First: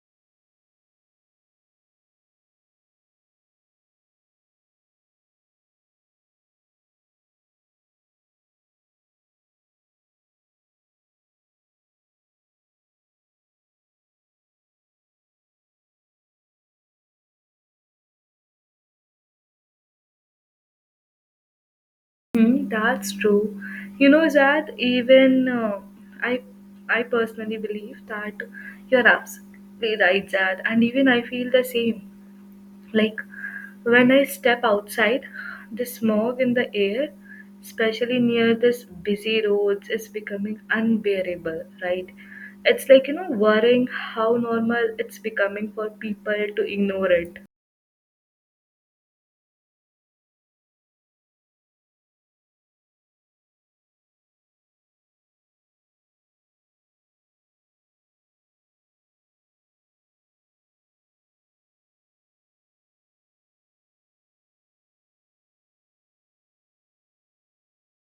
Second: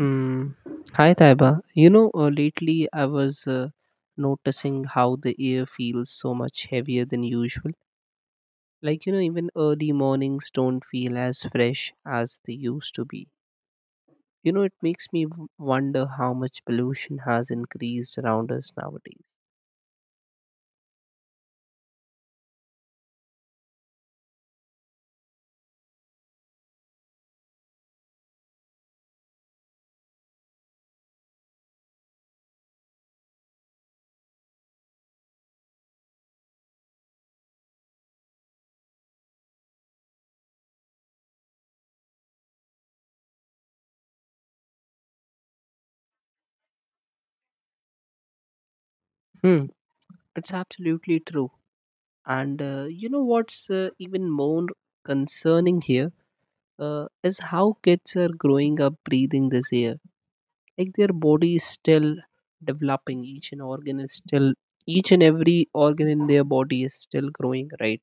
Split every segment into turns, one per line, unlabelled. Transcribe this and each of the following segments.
Mm. Hi, Taiba. Lately I was noticing how the air feels so much heavier than usual. Even early mornings don't feel as fresh as they used to be. It makes me wonder how much pollution has increased around us nowadays.
Hmm, that's true. You know, Zad, even I, I personally believe that you're absolutely right, Zad, and even I feel the same. Like when I step outside, the smog in the air, especially near this busy roads, is becoming unbearable, right? It's like, you know, worrying how normal it's becoming for people to ignore it.
Hmm, it's absolutely true. And you know what's even more concerning here is how kids are growing up breathing this air, like their body is still developing each and organ is still each and every organ in their body is still growing, right?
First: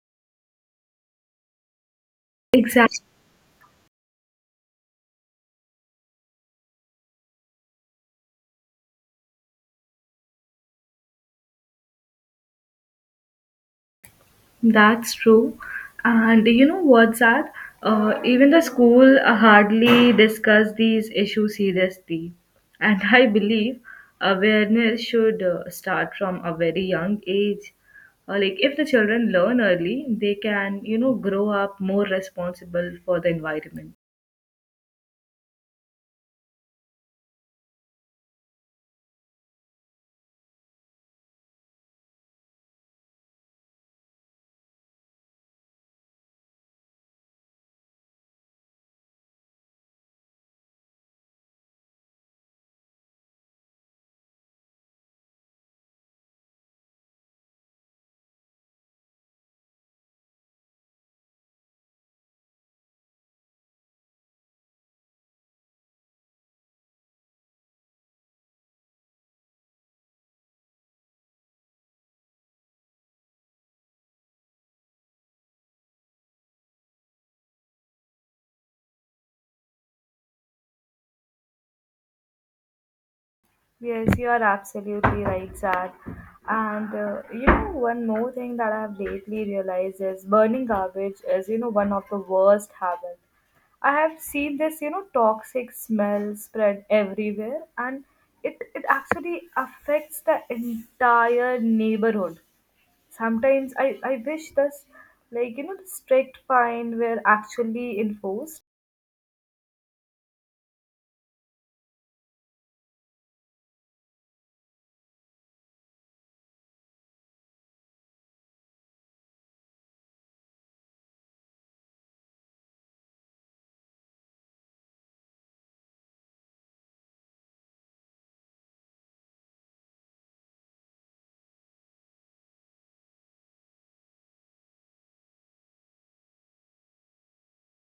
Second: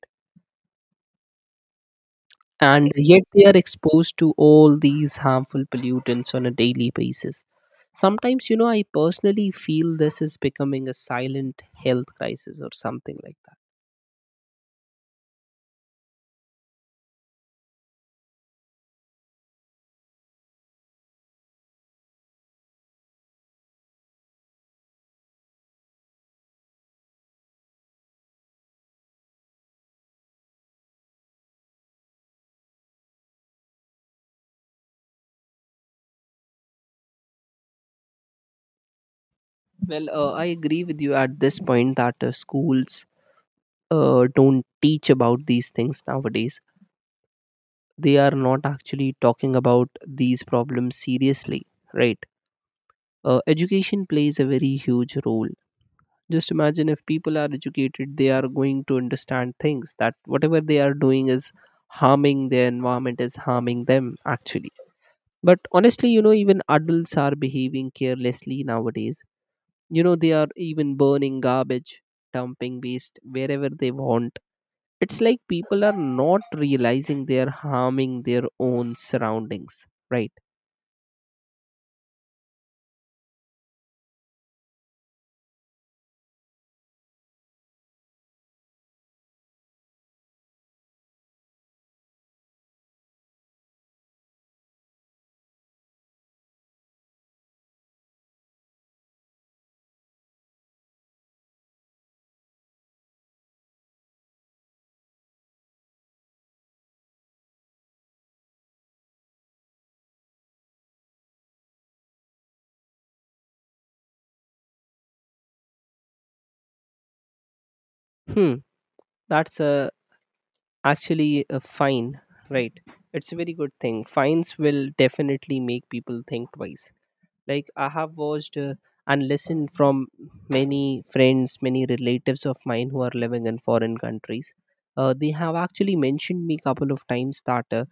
And
Exactly.
yet they are exposed to all these harmful pollutants on a daily basis. Sometimes, you know, I personally feel this is becoming a silent health crisis or something like that.
That's true. And you know what's that? Even the school hardly discuss these issues seriously. And I believe awareness should start from a very young age. Like if the children learn early, they can, you know, grow up more responsible for the environment.
Well, I agree with you at this point that schools don't teach about these things nowadays. They are not actually talking about these problems seriously, right? Education plays a very huge role. Just imagine, if people are educated, they are going to understand things, that whatever they are doing is harming their environment, is harming them actually. But honestly, you know, even adults are behaving carelessly nowadays. You know, they are even burning garbage, dumping waste wherever they want. It's like people are not realizing they are harming their own surroundings, right?
Yes, you are absolutely right, Zad. And you know, one more thing that I've lately realized is burning garbage is, you know, one of the worst habits. I have seen this, you know, toxic smell spread everywhere, and it actually affects the entire neighborhood. Sometimes I wish this, like you know, the strict fine were actually enforced.
Hmm, that's a actually a fine, right? It's a very good thing, fines will definitely make people think twice. Like, I have watched and listened from many friends, many relatives of mine who are living in foreign countries. They have actually mentioned me couple of times that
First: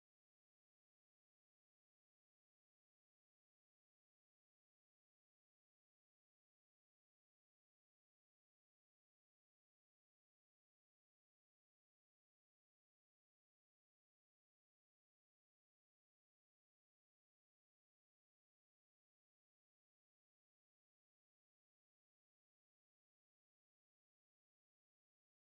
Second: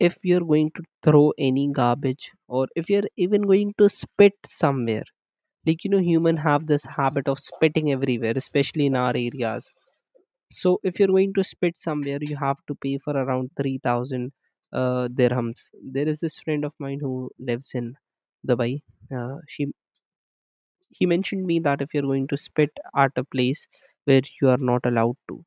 if you're going to throw any garbage, or if you're even going to spit somewhere, like, you know, human have this habit of spitting everywhere, especially in our areas. So if you're going to spit somewhere, you have to pay for around 3,000 dirhams. There is this friend of mine who lives in Dubai. She he mentioned me that if you're going to spit at a place where you are not allowed to,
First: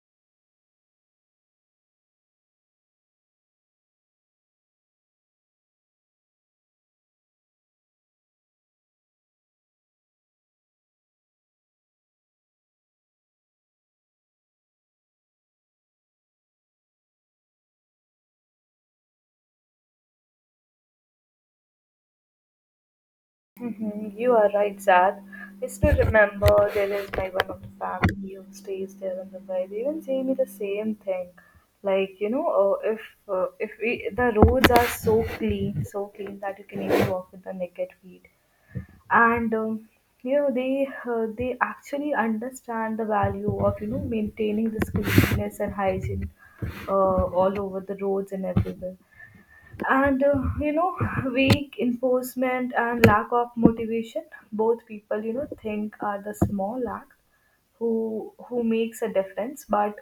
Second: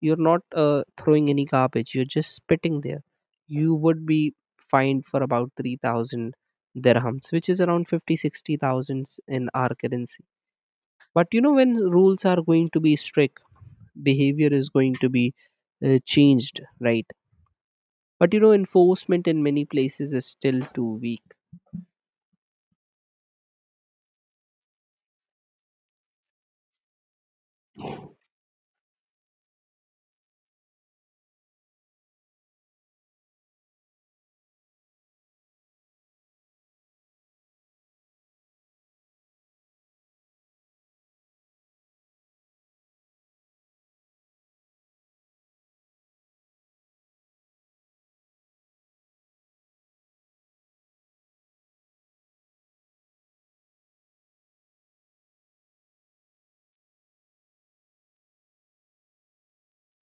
you're not throwing any garbage, you're just spitting there, you would be fined for about 3,000 dirhams, which is around 50, 60,000 in our currency. But you know, when rules are going to be strict, behavior is going to be changed, right? But you know, enforcement in many places is still too weak.
Mhm, you are right, Zad. I still remember there is my one of the family who stays there in Mumbai. They even say me the same thing, like you know, if we, the roads are so clean that you can even walk with the naked feet, and you know they actually understand the value of you know maintaining this cleanliness and hygiene all over the roads and everywhere, and you know, weak enforcement and lack of motivation, both people you know think are the small acts who makes a difference, but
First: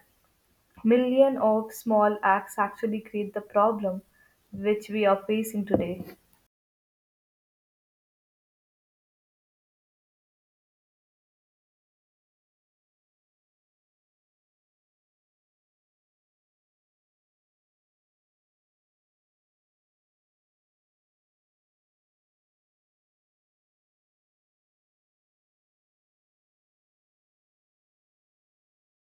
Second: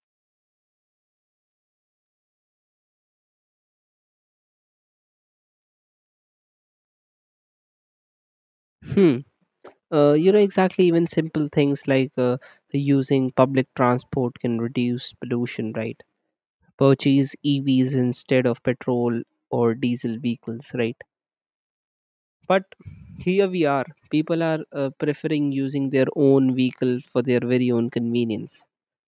million of small acts actually create the problem which we are facing today.
Hmm. You know, exactly, even simple things like using public transport can reduce pollution, right? Purchase EVs instead of petrol or diesel vehicles, right? But here we are, people are preferring using their own vehicle for their very own convenience.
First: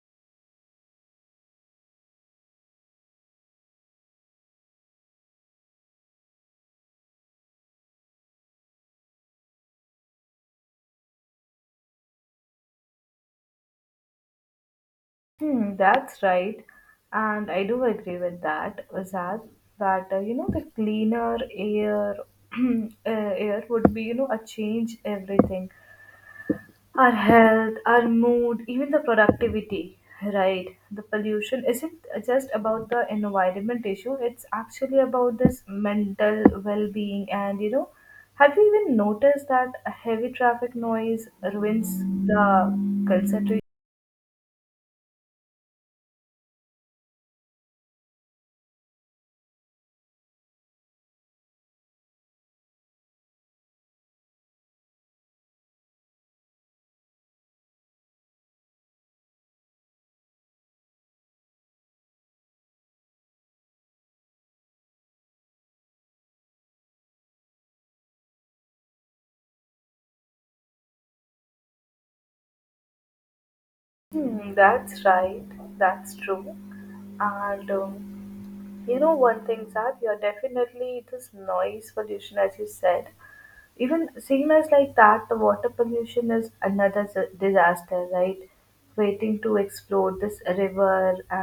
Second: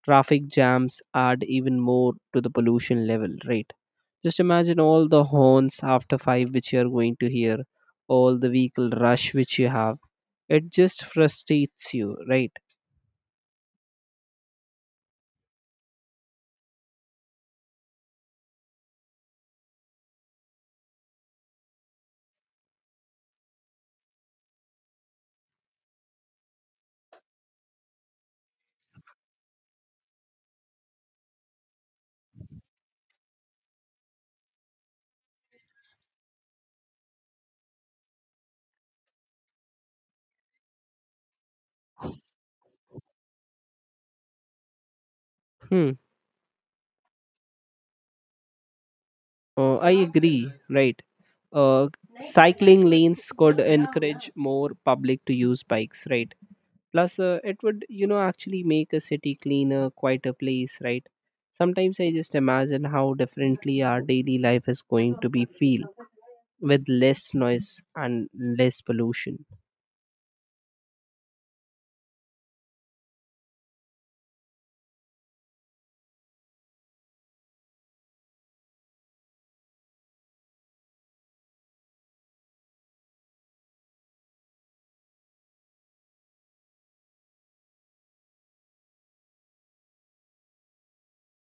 Traffic jams add even more to the pollution level, right? Just imagine all the horns after 5 which you are going to hear, all the vehicle rush which you have. It just frustrates you, right?
Hmm, that's right, and I do agree with that, Azad, that you know, the cleaner air air would be you know a change everything, our health, our mood, even the productivity, right? The pollution isn't just about the environment issue, it's actually about this mental well being. And you know, have you even noticed that a heavy traffic noise ruins the concentration?
Hmm. I agree, right? Uh, Cycling lanes could encourage more public to use bikes, right? Plus, it would, you know, actually make a city cleaner, quieter place, right? Sometimes I just imagine how differently our daily life is going to be feel with less noise and less pollution.
Hmm, that's right, that's true. And you know, one thing, that you're definitely this noise pollution, as you said. Even same as like that the water pollution is another disaster, right, waiting to explode. This river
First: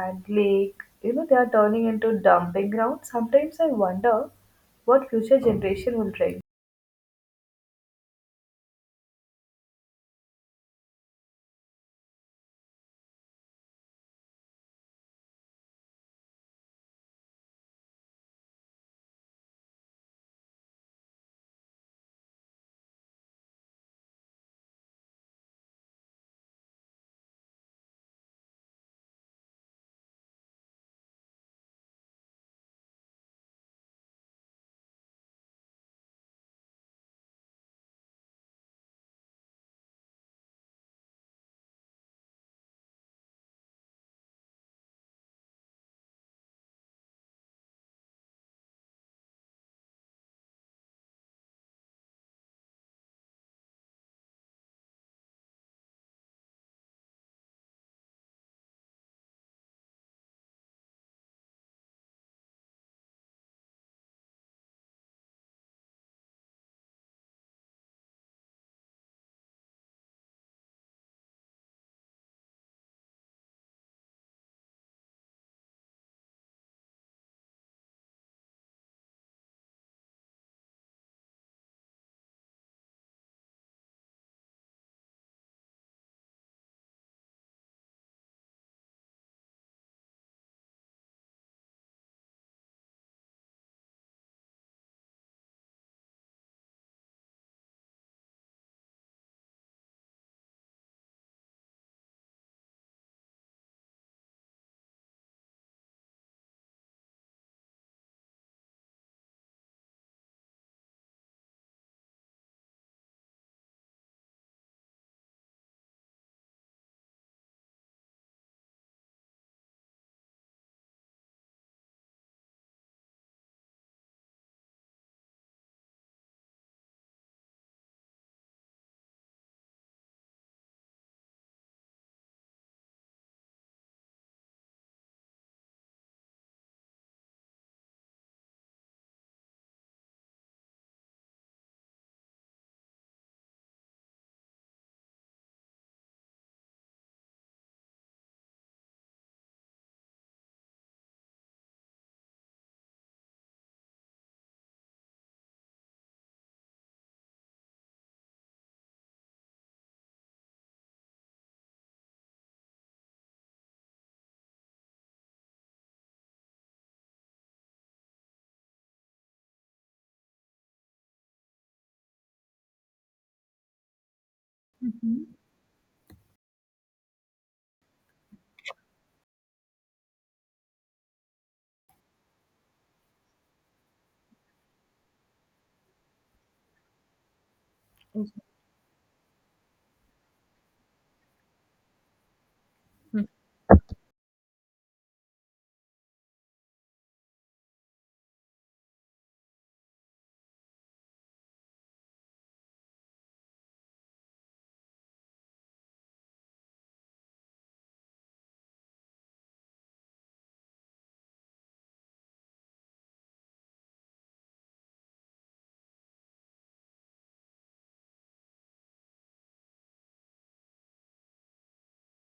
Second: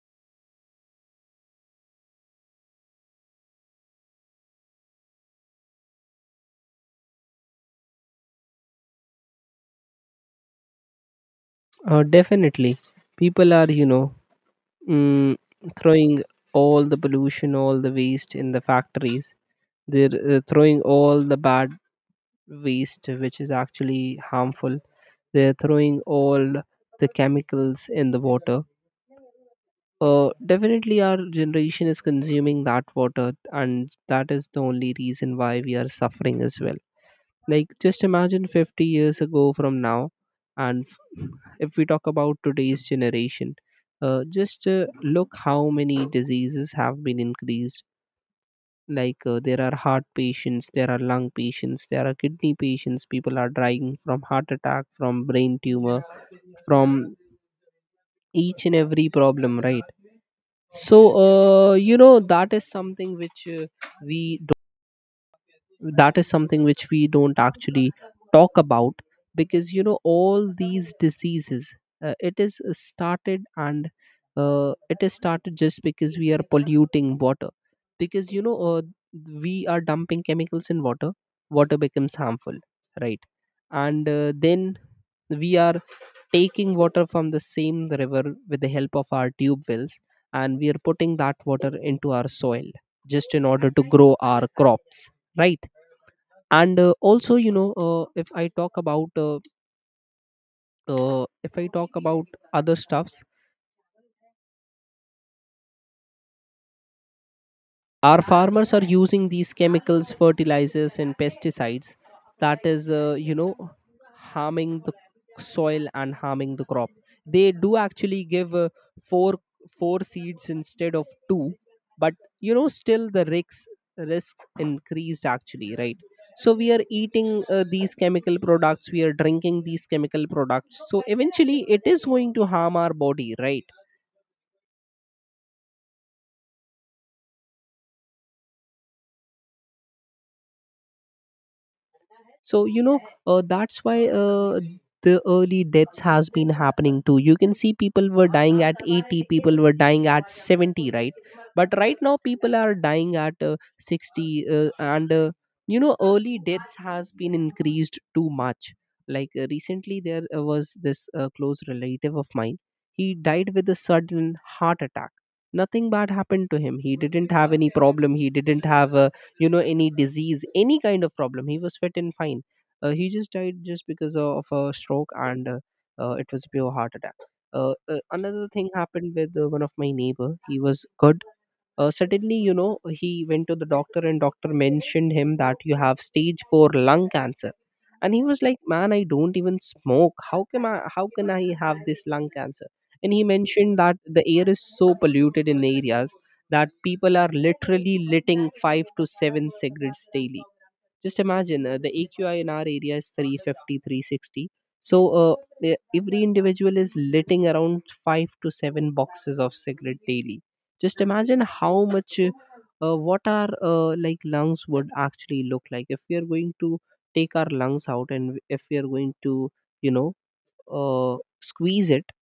and lake, you know they are turning into dumping grounds. Sometimes I wonder what future generation will bring.
Definitely. People are, you know, mm, throwing all the pollution, all the waste in the factories. They're throwing all the bad waste, which is actually harmful. They're throwing all the chemicals in the water. Definitely, our generation is consuming that water, and that is the only reason why we are suffering as well. Like, just imagine 50 years ago from now, and if we talk about today's generation, just look how many diseases have been increased. Like, there are heart patients, there are lung patients, there are kidney patients, people are dying from heart attack, from brain tumor, from each and every problem, right? So, you know, that is something which we that is something which we don't actually talk about, because you know, all these diseases, uh, it is started and it is started just because we are polluting water, because you know, we are dumping chemicals in water, water becomes harmful, right? And then we are taking water from the same river with the help of our tube wells, and we are putting that water into our soil just in order to grow our crops, right? And also, you know, if I talk about other stuffs, our farmers are using these chemicals, fertilizers and pesticides, that is, you know, harming the soil and harming the crop. They do actually give four four seeds instead of two, but you know, still the risks increased actually, right? So we are eating these chemical products, we are drinking these chemical products, so eventually it is going to harm our body, right? So you know, that's why, the early deaths has been happening too. You can see, people were dying at 80, people were dying at 70, right? But right now people are dying at 60, and you know, early deaths has been increased too much. Like, recently there was this close relative of mine, he died with a sudden heart attack. Nothing bad happened to him, he didn't have any problem, he didn't have a, you know, any disease, any kind of problem, he was fit and fine. He just died just because of a stroke, and it was a pure heart attack. Another thing happened with one of my neighbor, he was good. Suddenly, you know, he went to the doctor, and doctor mentioned him that you have stage 4 lung cancer, and he was like, man, I don't even smoke, how can I have this lung cancer? And he mentioned that the air is so polluted in areas that people are literally litting 5 to 7 cigarettes daily. Just imagine, the AQI in our area is 350, 360. So every individual is litting around 5 to 7 boxes of cigarette daily. Just imagine how much, what our like lungs would actually look like, if we are going to take our lungs out, and if we are going to, you know, uh, squeeze it,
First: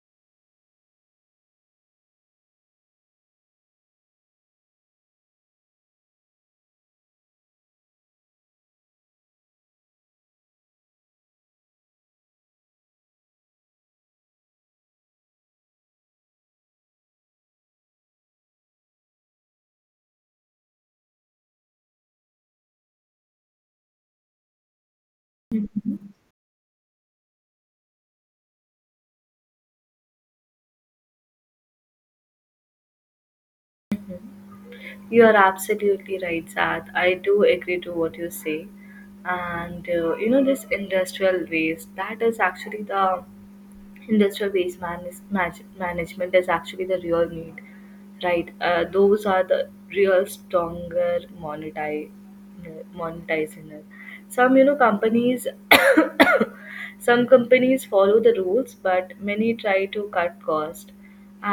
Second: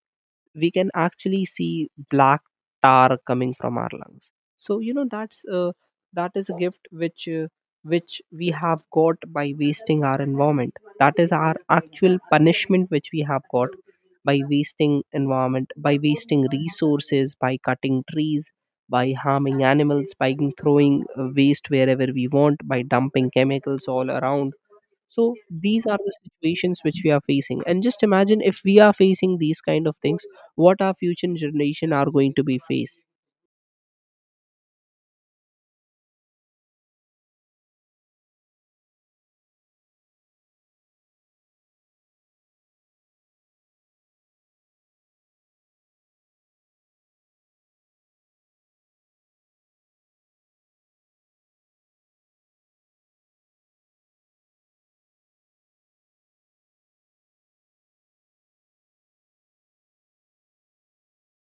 we can actually see black tar coming from our lungs. So you know, that is a gift which we have got by wasting our environment. That is our actual punishment which we have got by wasting environment, by wasting resources, by cutting trees, by harming animals, by throwing waste wherever we want, by dumping chemicals all around. So these are the situations which we are facing, and just imagine, if we are facing these kind of things, what our future generation are going to be face.
You are absolutely right, Sad. I do agree to what you say. And you know, this industrial waste, that is actually the industrial waste management is actually the real need, right? Those are the real stronger monetize monetizing it. Some you know companies some companies follow the rules but many try to cut cost,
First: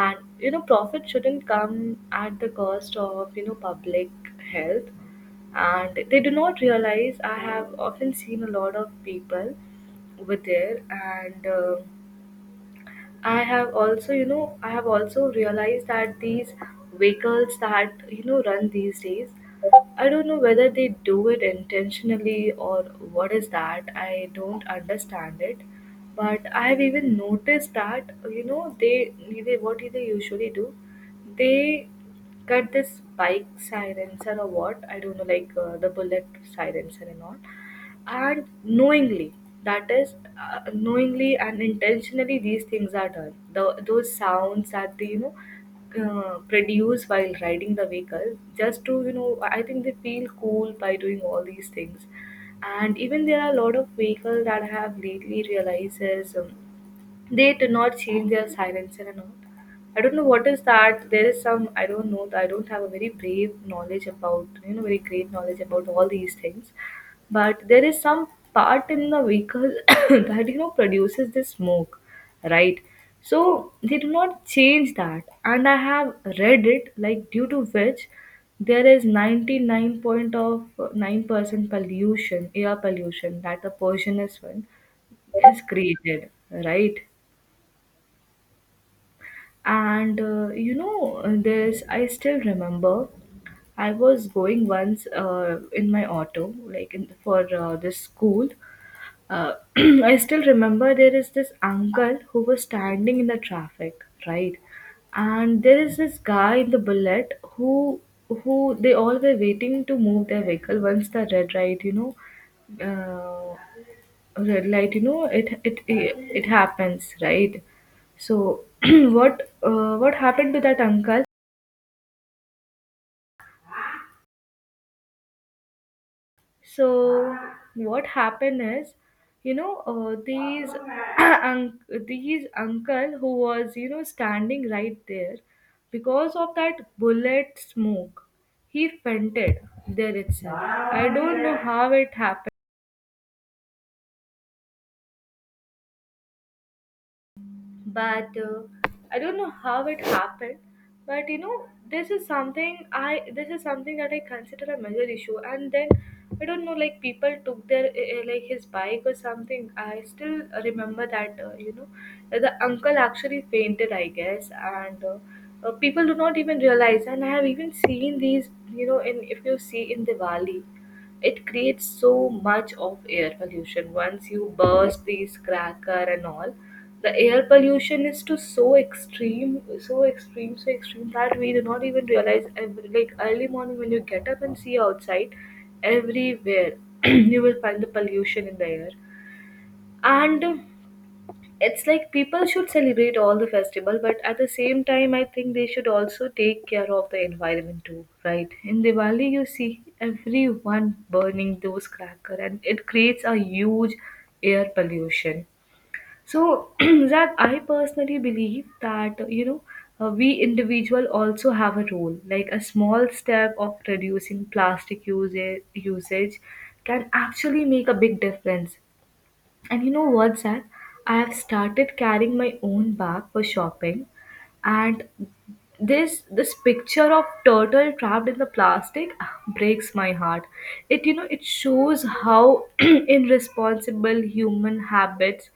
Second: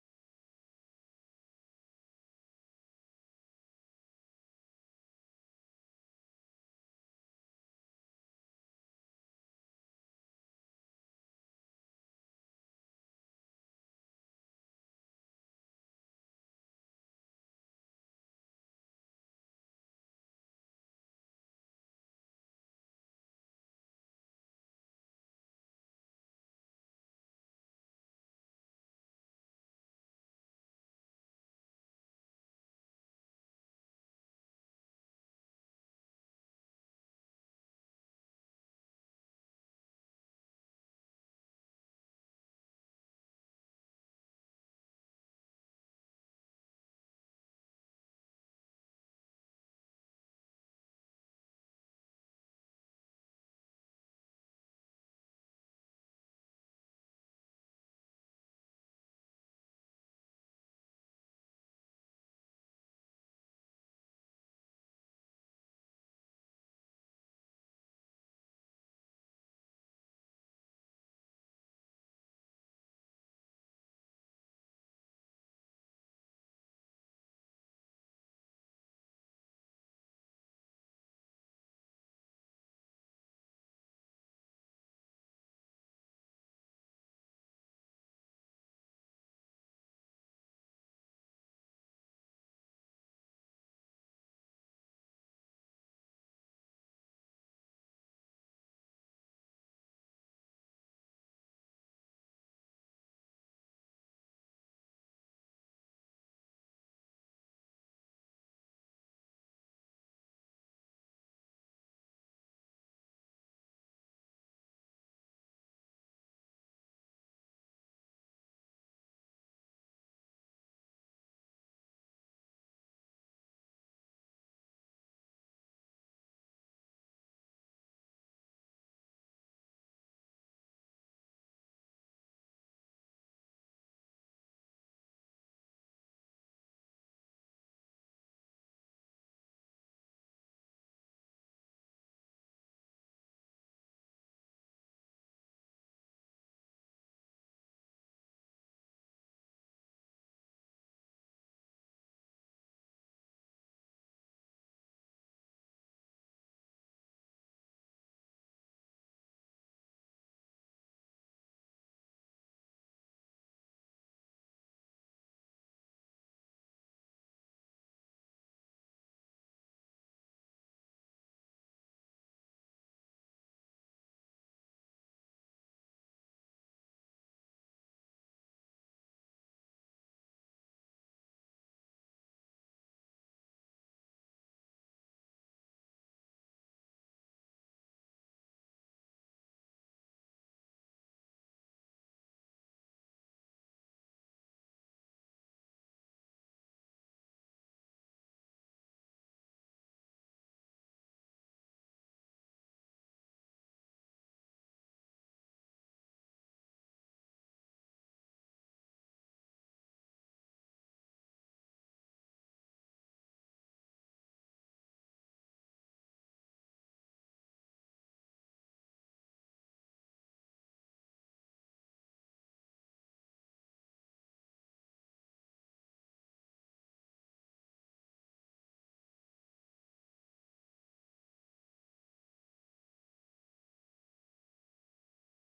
and you know profit shouldn't come at the cost of you know public health. And they do not realize. I have often seen a lot of people over there. And I have also, you know, I have also realized that these vehicles that, you know, run these days, I don't know whether they do it intentionally or what is that. I don't understand it. But I have even noticed that, you know, they what do they usually do? They cut this bike silencer or what? I don't know, like the bullet silencer and all, and knowingly, that is, knowingly and intentionally these things are done. The, those sounds that they you know produce while riding the vehicle, just to you know I think they feel cool by doing all these things. And even there are a lot of vehicles that I have lately realized is they do not change their silencer and all. I don't know what is that. There is some I don't know. I don't have a very brave knowledge about you know very great knowledge about all these things, but there is some part in the vehicle that you know produces the smoke, right? So they do not change that, and I have read it like due to which there is 99 point of 9% pollution, air pollution, that the person is one is created, right? And you know, this I still remember, I was going once in my auto, like in, for this school. uh, I still remember there is this uncle who was standing in the traffic, right? And there is this guy in the bullet who they all were waiting to move their vehicle once the red light, you know, uh, red light, you know, it happens, right? So what happened to that uncle? So what happened is, you know, these un- these uncle who was you know standing right there, because of that bullet smoke, he fainted there itself. I don't know how it happened. But I don't know how it happened, but you know this is something that I consider a major issue. And then I don't know, like people took their like his bike or something. I still remember that you know, the uncle actually fainted I guess. And people do not even realize. And I have even seen these you know in, if you see in Diwali, it creates so much of air pollution once you burst these cracker and all. The air pollution is to so extreme, so extreme, so extreme that we do not even realize. Every, like early morning when you get up and see outside, everywhere you will find the pollution in the air, and it's like people should celebrate all the festival, but at the same time, I think they should also take care of the environment too, right? In Diwali, you see everyone burning those cracker, and it creates a huge air pollution. So, Zach, I personally believe that, you know, we individual also have a role. Like a small step of reducing plastic usage can actually make a big difference. And you know what, Zach? I have started carrying my own bag for shopping, and this picture of turtle trapped in the plastic breaks my heart. It you know it shows how irresponsible human habits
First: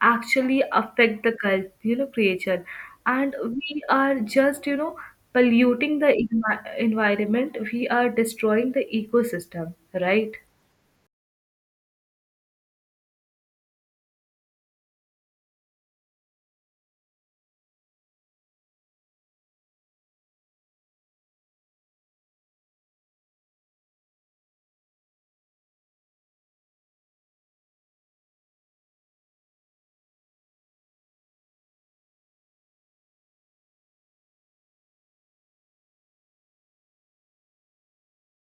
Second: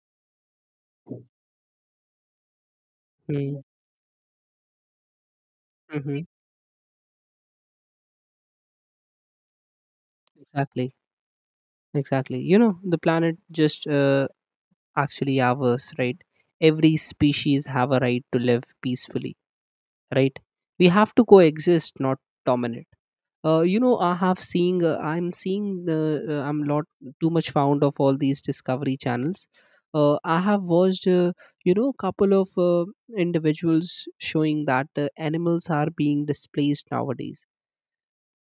actually affect the cult, you know, creature. And
Mm,
we are just, you know, polluting the
mhm.
environment. We are destroying the ecosystem, right?
Exactly. Exactly. You know, the planet just actually ours, right? Every species have a right to live peacefully, right? We have to coexist, not dominate. I'm seeing the, I'm lot too much fond of all these discovery channels. I have watched, you know, couple of individuals showing that animals are being displaced nowadays.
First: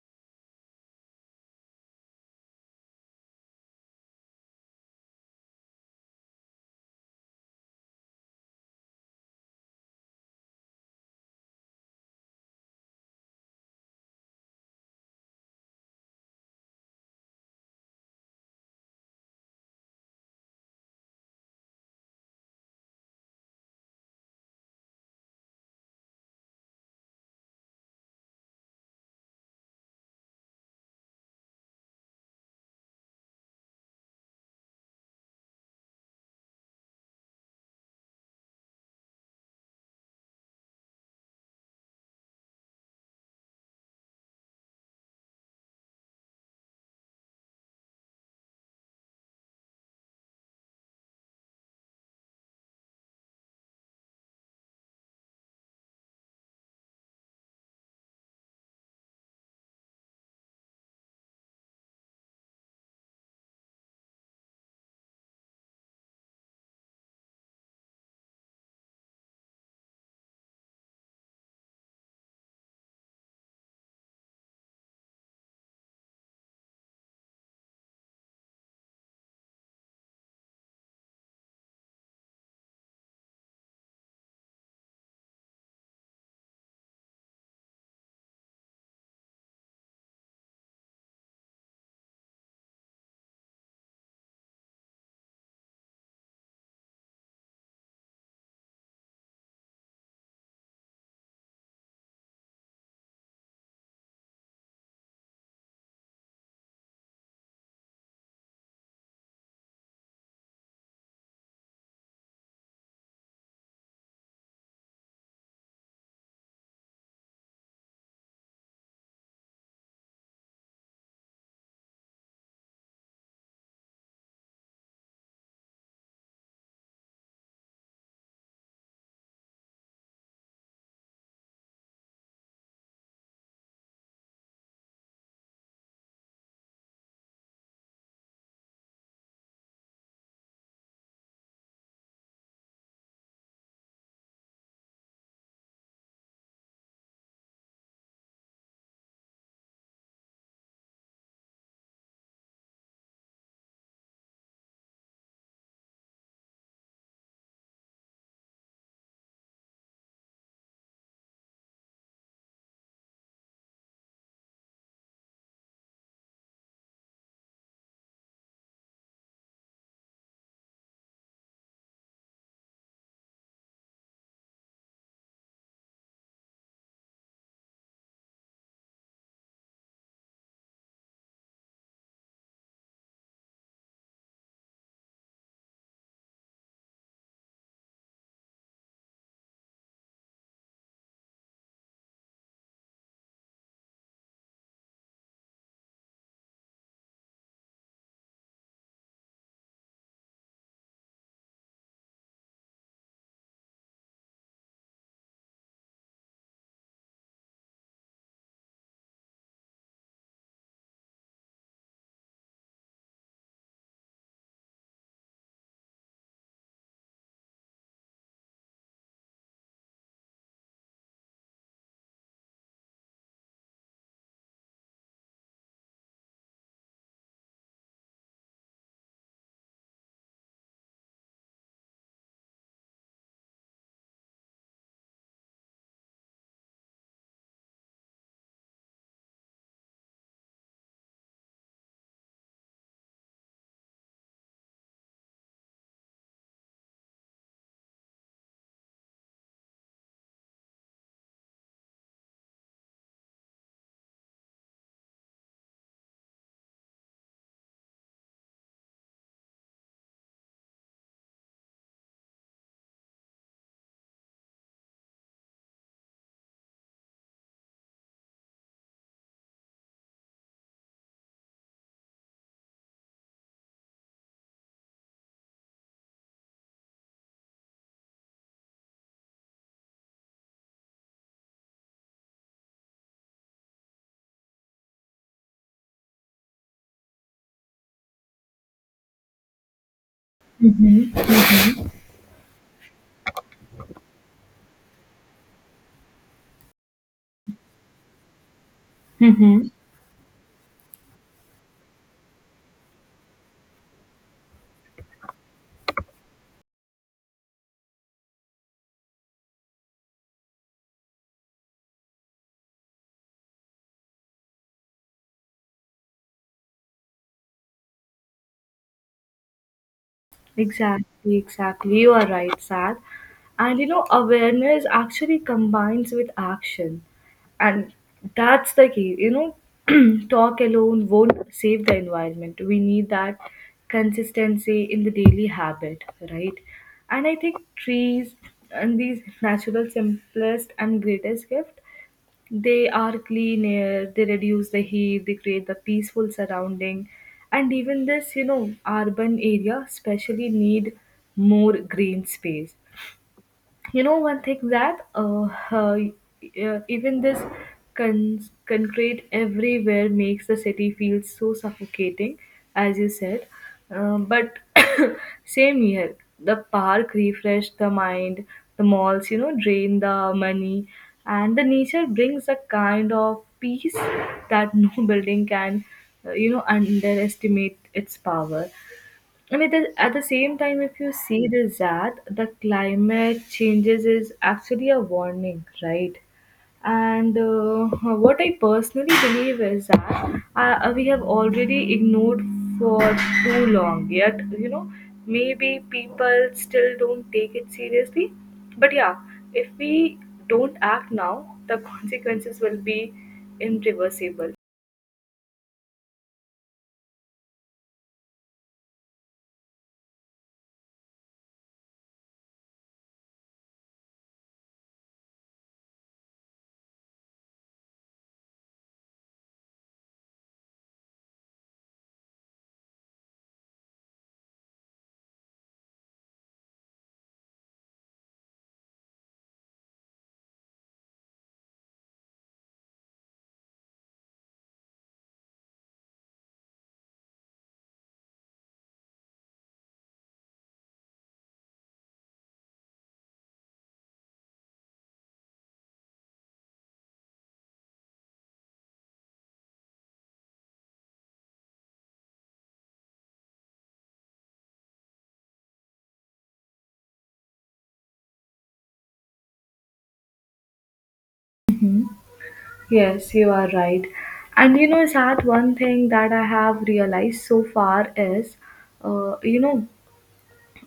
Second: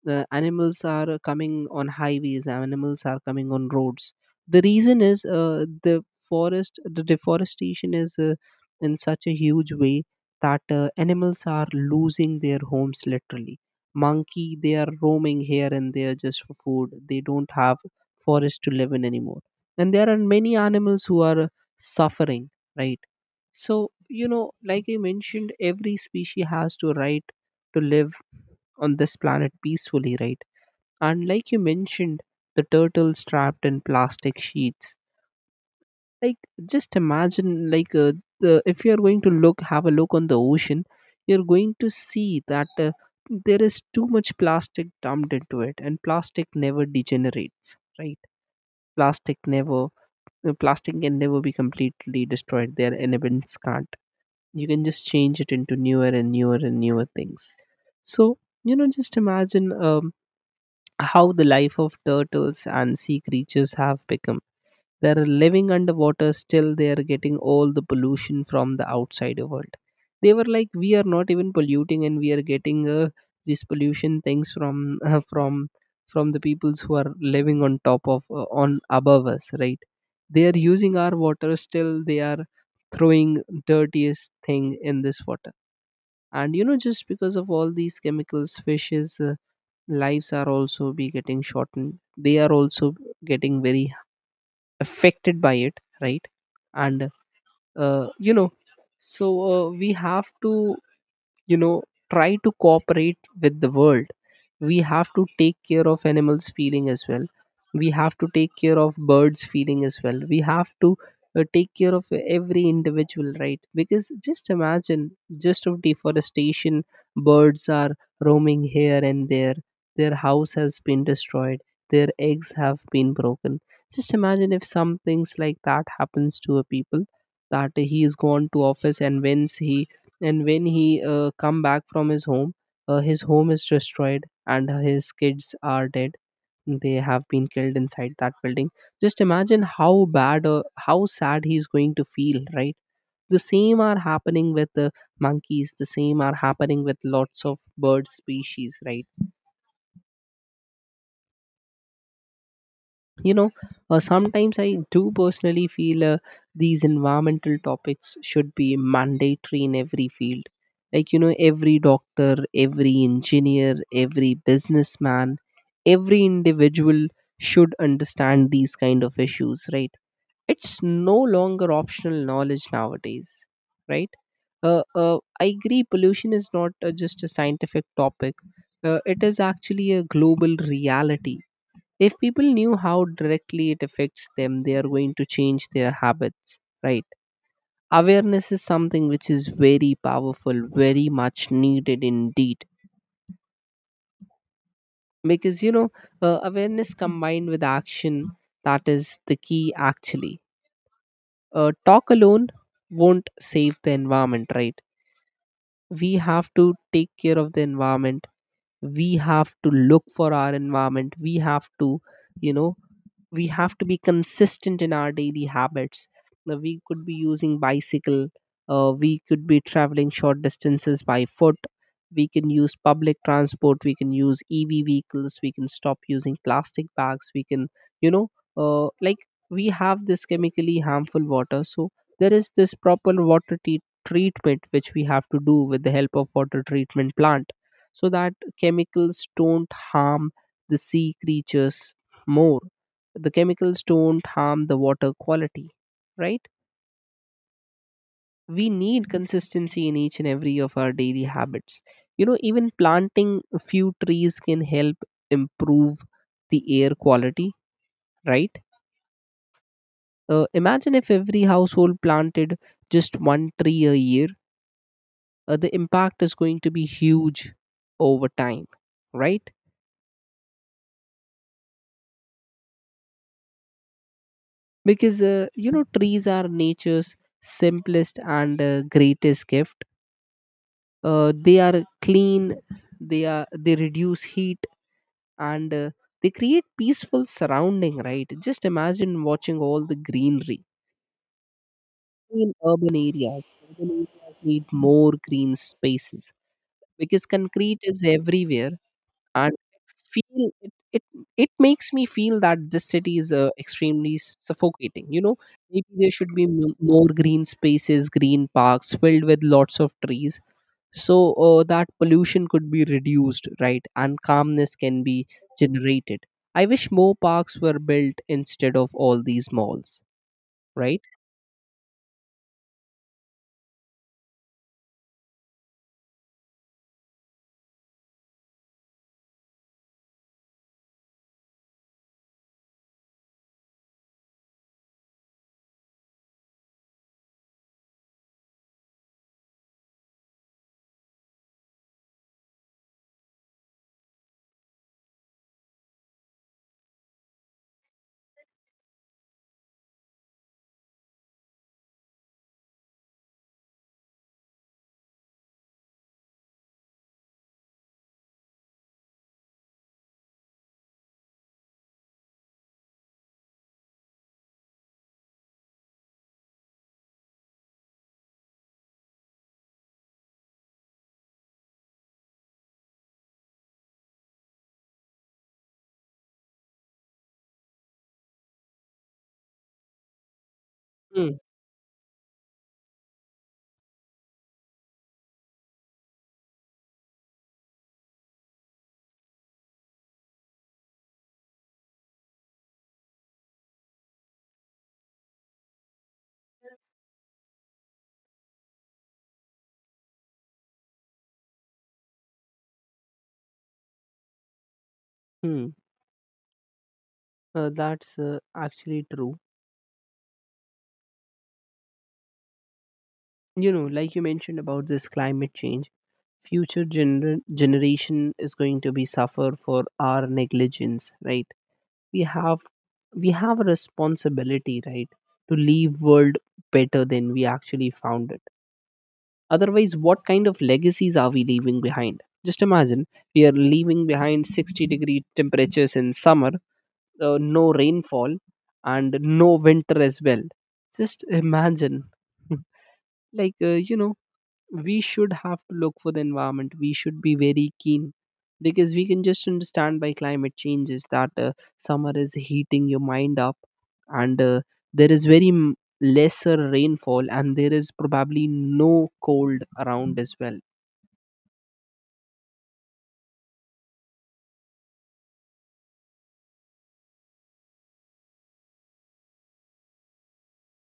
Animals are coming on highways, animals are coming on roads. The reason is, the deforestation is in such a huge way that animals are losing their homes, literally. Monkey, they are roaming here and there just for food, they don't have forest to live in anymore. And there are many animals who are suffering, right? So you know, like I mentioned, every species has to right to live on this planet peacefully, right? And like you mentioned, the turtles trapped in plastic sheets. Like, just imagine, like, if you are going to look, have a look on the ocean, you're going to see that there is too much plastic dumped into it, and plastic never degenerates, right? Plastic never, plastic can never be completely destroyed. Their elements can't. You can just change it into newer and newer and newer things. So you know, just imagine. How the life of turtles and sea creatures have become. They're living underwater, still they are getting all the pollution from the outside world. They were like, we are not even polluting, and we are getting this pollution things from from from the peoples who are living on top of on above us, right? They are using our water, still they are throwing dirtiest thing in this water. And you know, just because of all these chemicals, fishes. Lives are also be getting shortened, they are also getting very affected by it, right? and you know so We have to you know try to cooperate with the world. We have to take care of animals feeling as well, we have to take care of birds feeling as well, we have to take care of every individual, right? Because just imagine, just of deforestation, birds are roaming here and there, their house has been destroyed, their eggs have been broken. Just imagine if some things like that happens to a people, that he is gone to office and when he come back from his home, his home is destroyed and his kids are dead, they have been killed inside that building. Just imagine how bad, how sad he's going to feel, right? The same are happening with the monkeys, the same are happening with lots of bird species, right? you know Sometimes I do personally feel these environmental topics should be mandatory in every field. Every doctor, every engineer, every businessman, every individual should understand these kind of issues, right? It's no longer optional knowledge nowadays, right? I agree, pollution is not just a scientific topic, it is actually a global reality. If people knew how directly it affects them, they are going to change their habits, right? Awareness is something which is very powerful, very much needed indeed. Because you know Awareness combined with action, that is the key. Actually, talk alone won't save the environment, right? We have to take care of the environment, we have to look for our environment, we have to, you know we have to be consistent in our daily habits. Now, we could be using bicycle, we could be traveling short distances by foot, we can use public transport, we can use ev vehicles, we can stop using plastic bags, we can, you know uh, like we have this chemically harmful water. So there is this proper treatment which we have to do with the help of water treatment plant, so that chemicals don't harm the sea creatures more, the chemicals don't harm the water quality, right? We need consistency in each and every of our daily habits. You know, even planting a few trees can help improve the air quality, right? Imagine if every household planted just one tree a year, the impact is going to be huge over time, right? Because trees are nature's simplest and greatest gift. They are clean, they reduce heat, and they create peaceful surrounding, right? Just imagine watching all the greenery
Mm-hmm.
in urban areas. Urban areas need more green spaces because concrete is everywhere. And
Mm-hmm.
feel it, it it makes me feel that this city is extremely suffocating, you know? Maybe there should be more green spaces, green parks filled with lots of trees, so that pollution could be reduced, right? And calmness can be generated. I wish more parks were built instead of all these malls. Right.
Exactly, exactly. You are right, Sad. And you know, awareness actually combines with action. And that's the key. You know, talk alone won't save the environment. We need that consistency in the daily habit, right? And I think trees and these natural simplest and greatest gift, they are clean air, they reduce the heat, they create the peaceful surrounding. And even this, you know, urban area especially need more green space. You know, one thing that even this con- concrete everywhere makes the city feel so suffocating, as you said. But same here, the park refresh the mind, the malls you know drain the money, and the nature brings a kind of peace that no building can you know underestimate its power. I mean, the, at the same time, if you
Hmm.
see this, that the climate changes is actually a warning, right? And what I personally believe is that we have already ignored for too long. Yet, you know, maybe people still don't take it seriously. But yeah, if we don't act now, the consequences will be irreversible.
Hmm. That's actually true. You know, like you mentioned about this climate change, future generation is going to be suffer for our negligence, right? We have we have a responsibility, right, to leave world better than we actually found it. Otherwise, what kind of legacies are we leaving behind? Just imagine, we are leaving behind 60-degree temperatures in summer, no rainfall, and no winter as well. Just imagine. like, uh, you know, we should have to look for the environment, we should be very keen, because we can just understand by climate changes that summer is heating your mind up, and there is very lesser rainfall, and there is probably no cold around as well.
Mhm. Yes, you are right. And you know, Sad, one thing that I have realized so far is, you know,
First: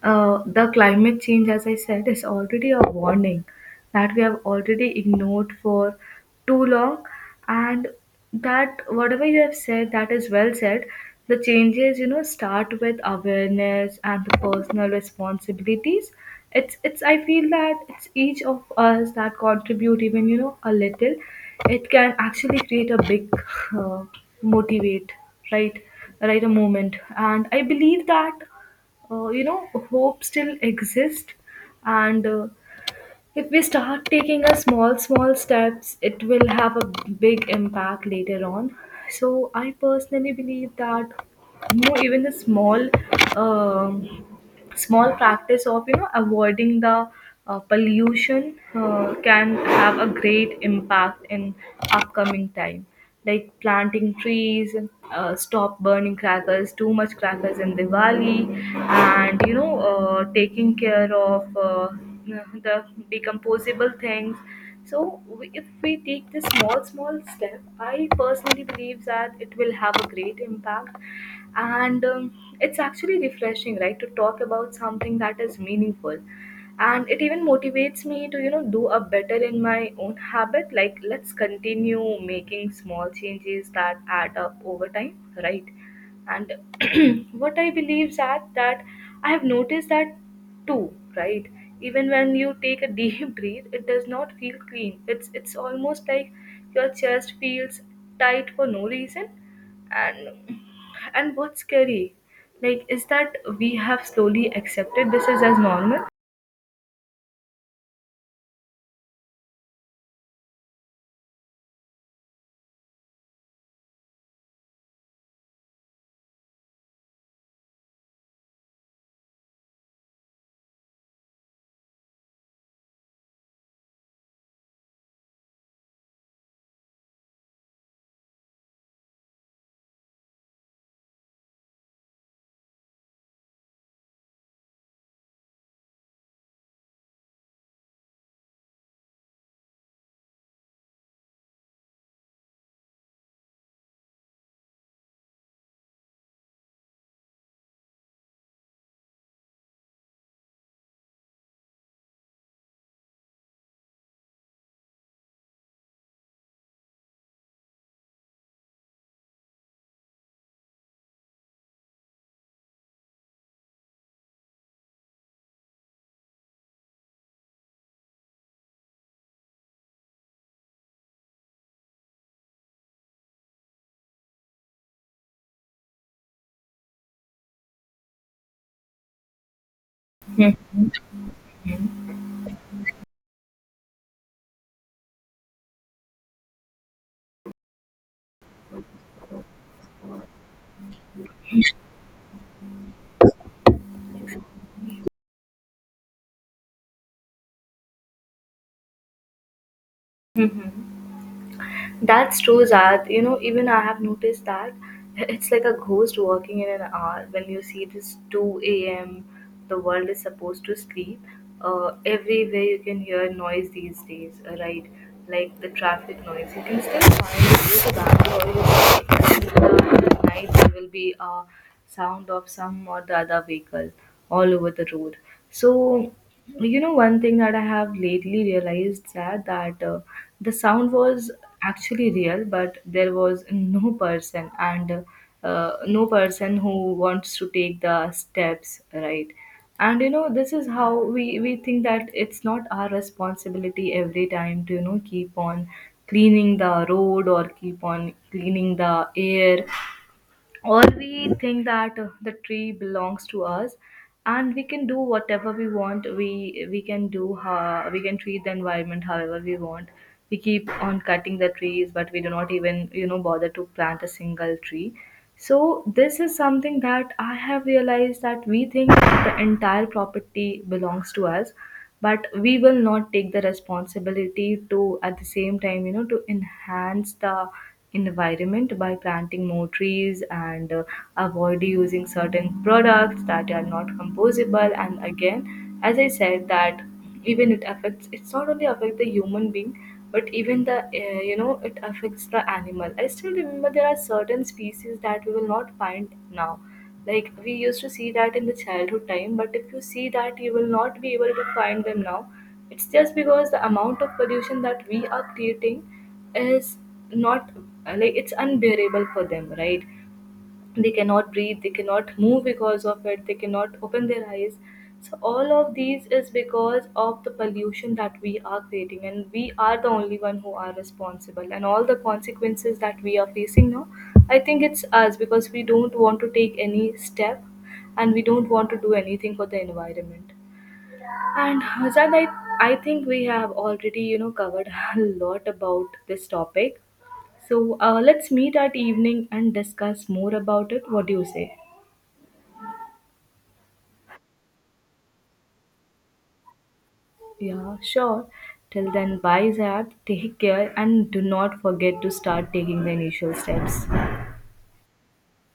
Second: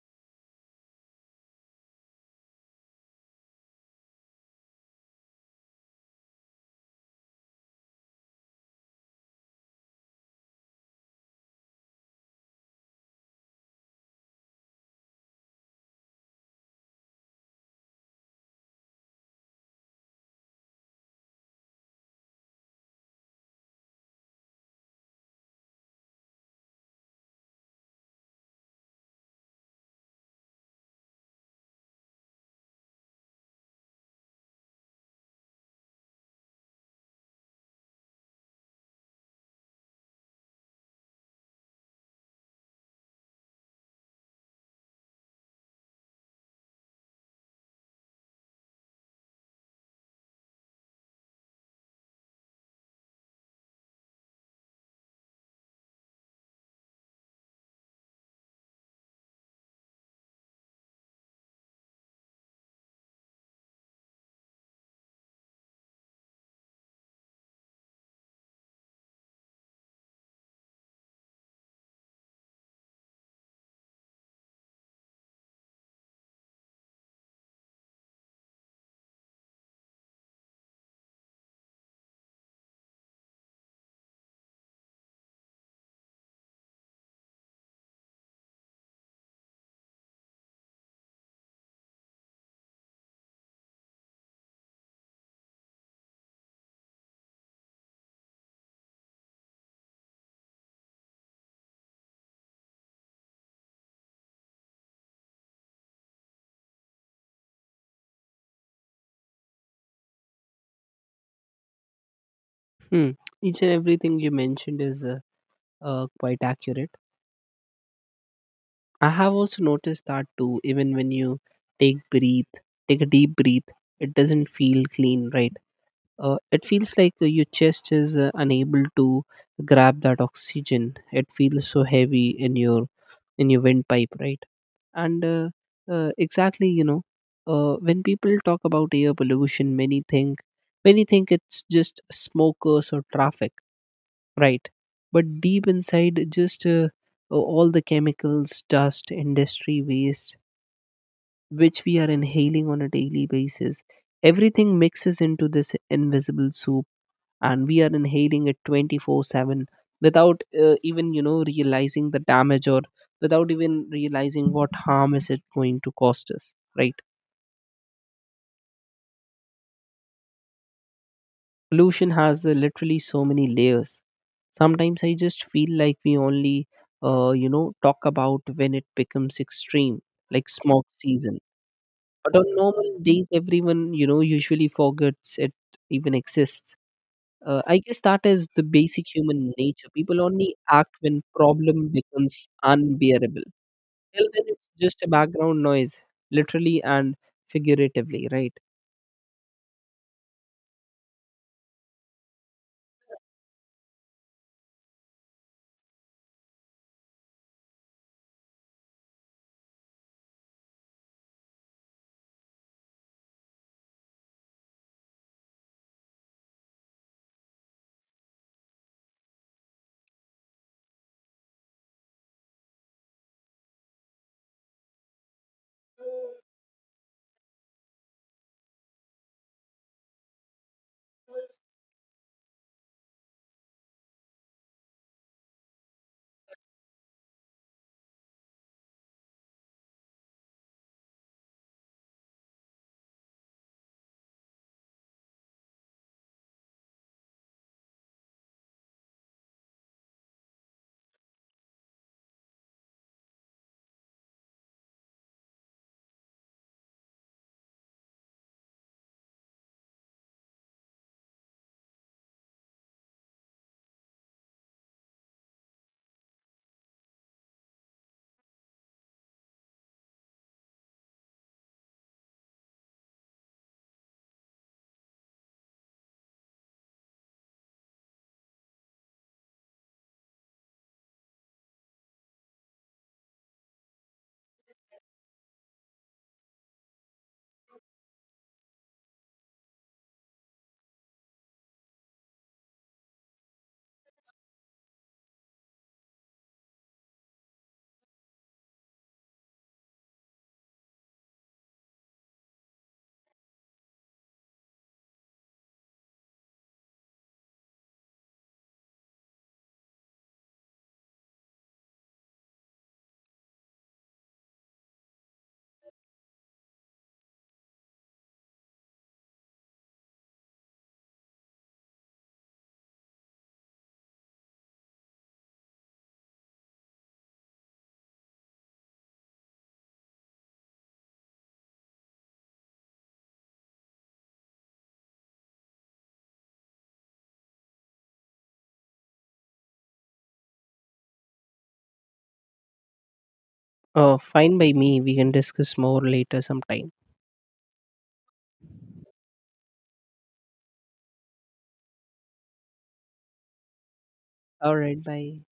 the climate change, as I said, is already a warning that we have already ignored for too long. And that, whatever you have said, that is well said. The changes, you know, start with awareness and the personal responsibilities. It's, it's. I feel that it's each of us that contribute even, you know, a little. It can actually create a big uh, motivate, right, right, a moment. And I believe that you know hope still exists, and if we start taking a small small steps, it will have a big impact later on. So I personally believe that you know, even the small um small practice of you know avoiding the pollution can have a great impact in upcoming time, like planting trees, stop burning crackers, too much crackers in Diwali, and you know, taking care of the decomposable things. So, we, if we take this small, small step, I personally believe that it will have a great impact. And it's actually refreshing, right, to talk about something that is meaningful, and it even motivates me to you know do a better in my own habit. Like let's continue making small changes that add up over time, right? And what I believe that that I have noticed that too, right? Even when you take a deep breath it does not feel clean. It's almost like your chest feels tight for no reason. and and what's scary, like, is that we have slowly accepted this is as normal.
Hmm. Each and everything you mentioned is quite accurate. I have also noticed that too. Even when you take breathe take a deep breath, it doesn't feel clean, right? It feels like your chest is unable to grab that oxygen, it feels so heavy in your, in your windpipe, right? And exactly, you know, when people talk about air pollution, many think it's just smokers or traffic, right? But deep inside, just all the chemicals, dust, industry waste which we are inhaling on a daily basis, everything mixes into this invisible soup, and we are inhaling it 24/7 without even, you know, realizing the damage, or without even realizing what harm is it going to cost us, right? Pollution has literally so many layers. Sometimes I just feel like we only talk about when it becomes extreme, like smog season, but on normal days everyone, you know, usually forgets it even exists. I guess that is the basic human nature. People only act when problem becomes unbearable. Till then, it's just a background noise, literally and figuratively, right?
Hmm. That's true, Zad. You know, even I have noticed that it's like a ghost walking in an hour. When you see this 2 a.m., the world is supposed to sleep. Everywhere you can hear noise these days, right? Like the traffic noise. You can still find it in the Bangalore at night. There will be a sound of some or the other vehicle all over the road. So, you know, one thing that I have lately realized that the sound was actually real, but there was no person, and no person who wants to take the steps, right? And you know this is how we think that it's not our responsibility every time to you know keep on cleaning the road or keep on cleaning the air, or we think that the tree belongs to us and we can do whatever we want. We can do how we can treat the environment however we want. We keep on cutting the trees but we do not even you know bother to plant a single tree. So this is something that I have realized, that we think that the entire property belongs to us, but we will not take the responsibility to at the same time, you know, to enhance the environment by planting more trees and avoid using certain products that are not composable. And again, as I said that, even it affects, it's not only affect the human being but even the you know it affects the animal. I still remember there are certain species that we will not find now, like we used to see that in the childhood time, but if you see that you will not be able to find them now. It's just because the amount of pollution that we are creating is not like it's unbearable for them, right? They cannot breathe, they cannot move because of it, they cannot open their eyes. So all of these is because of the pollution that we are creating, and we are the only one who are responsible, and all the consequences that we are facing now, I think it's us because we don't want to take any step and we don't want to do anything for the environment. And Hazad, I think we have already, you know, covered a lot about this topic. So let's meet at evening and discuss more about it. What do you say?
Fine by me. We can discuss more later sometime.
Yeah, sure. Till then, bye, Zab. Take care and do not forget to start taking the initial steps.
All right, bye.